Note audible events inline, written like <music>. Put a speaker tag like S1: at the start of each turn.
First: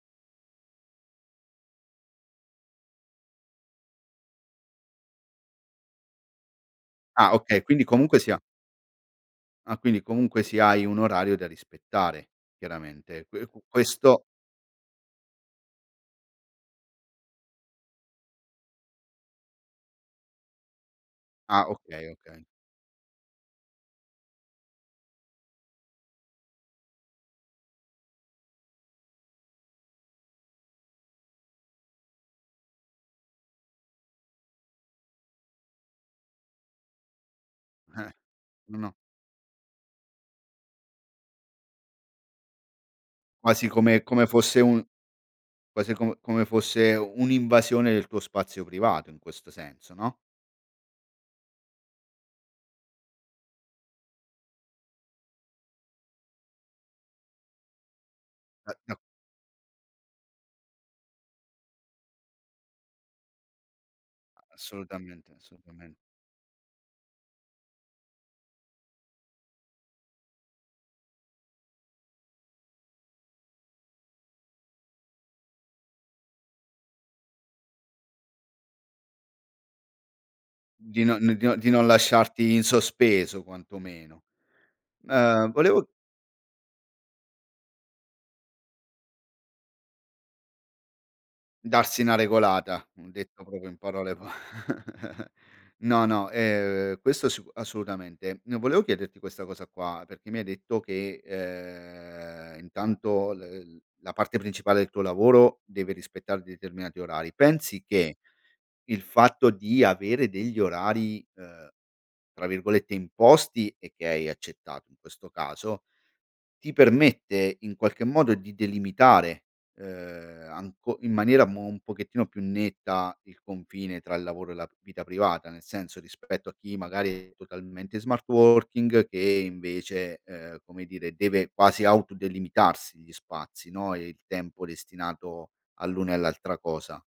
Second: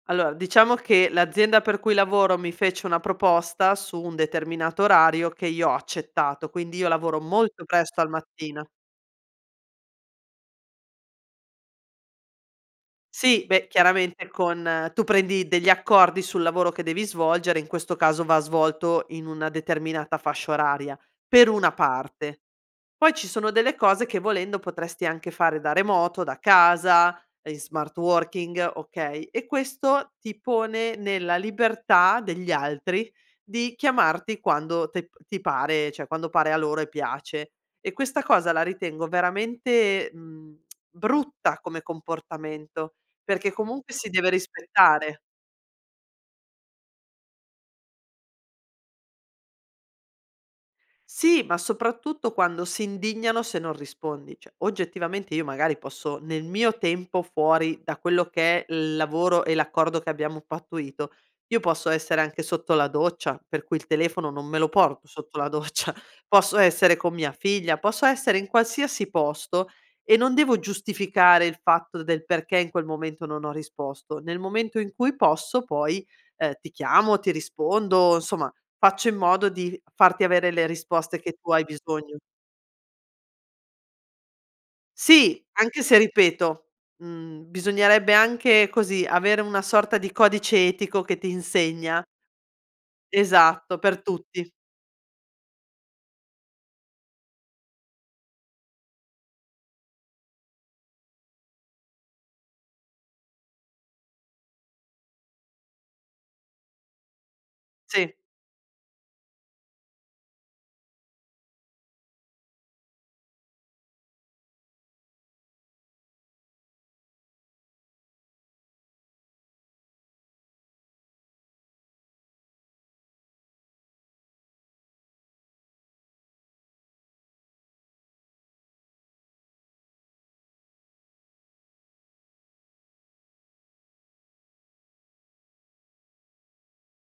S1: Allora diciamo che l'azienda per cui lavoro mi fece una proposta su un determinato orario che io ho accettato, quindi io lavoro
S2: Ah okay,
S1: molto
S2: quindi
S1: presto al
S2: comunque sì ha
S1: mattino.
S2: Ah, quindi comunque sì, hai un orario da rispettare chiaramente. E
S1: Sì,
S2: qu e
S1: beh
S2: questo
S1: chiaramente con tu prendi degli accordi sul lavoro che devi svolgere, in questo caso va svolto in una determinata fascia oraria, per
S2: Ah
S1: una
S2: okay,
S1: parte.
S2: okay.
S1: Poi ci sono delle cose che volendo potresti anche fare da remoto, da casa, in smart working, okay, e questo ti pone nella libertà degli altri di chiamarti quando tep ti pare, cioè quando pare a loro e piace. E
S2: Eh,
S1: questa cosa la
S2: no no
S1: ritengo veramente, mhmm, <tsk> brutta come comportamento, perché
S2: Quasi
S1: comunque
S2: come
S1: si
S2: come
S1: deve
S2: fosse un
S1: rispettare.
S2: quasi com come fosse un'invasione del tuo spazio privato in questo senso no?
S1: Sì, ma soprattutto quando si indignano se non rispondi. Cioè oggettivamente io magari posso, nel mio tempo fuori da quello che
S2: Eh,
S1: è
S2: no.
S1: il lavoro e l'accordo che abbiamo pattuito, io posso essere anche sotto la doccia, per cui il telefono non
S2: A
S1: me lo porto
S2: assolutamente,
S1: sotto la doccia
S2: assolutamen
S1: posso essere con mia figlia, posso essere in qualsiasi posto e non devo giustificare il fatto del perché in quel momento non ho risposto. Nel momento in cui posso poi, ehm, ti chiamo, ti rispondo, insomma faccio in modo di farti avere le
S2: Di non
S1: risposte che
S2: di
S1: tu
S2: non
S1: hai
S2: non
S1: bisogno.
S2: lasciarti in sospeso quantomeno.
S1: Sì,
S2: Ehm,
S1: anche
S2: volevo
S1: se ripeto, mhmm, bisognerebbe anche così avere una sorta di codice etico che ti
S2: Darsi
S1: insegna
S2: na regolata, detto proprio in
S1: Esatto per
S2: parole po
S1: tutti.
S2: <chuckles> No, no, ehm, questo sic assolutamente. Ehm, volevo chiederti questa cosa qua perché mi hai detto che ehm intanto l la parte principale del tuo lavoro deve rispettare determinati orari, pensi
S1: Sì.
S2: che il fatto di avere degli orari, ehm, tra virgolette "imposti" e che hai accettato in questo caso, ti permette in qualche modo di delimitare ehm anco in maniera mo un pochettino più netta il confine tra il lavoro e la vita privata, nel senso rispetto a chi magari è totalmente in smart working, che invece, ehm, come dire deve quasi auto delimitarsi gli spazi, no, e il tempo destinato all'una e all'altra cosa.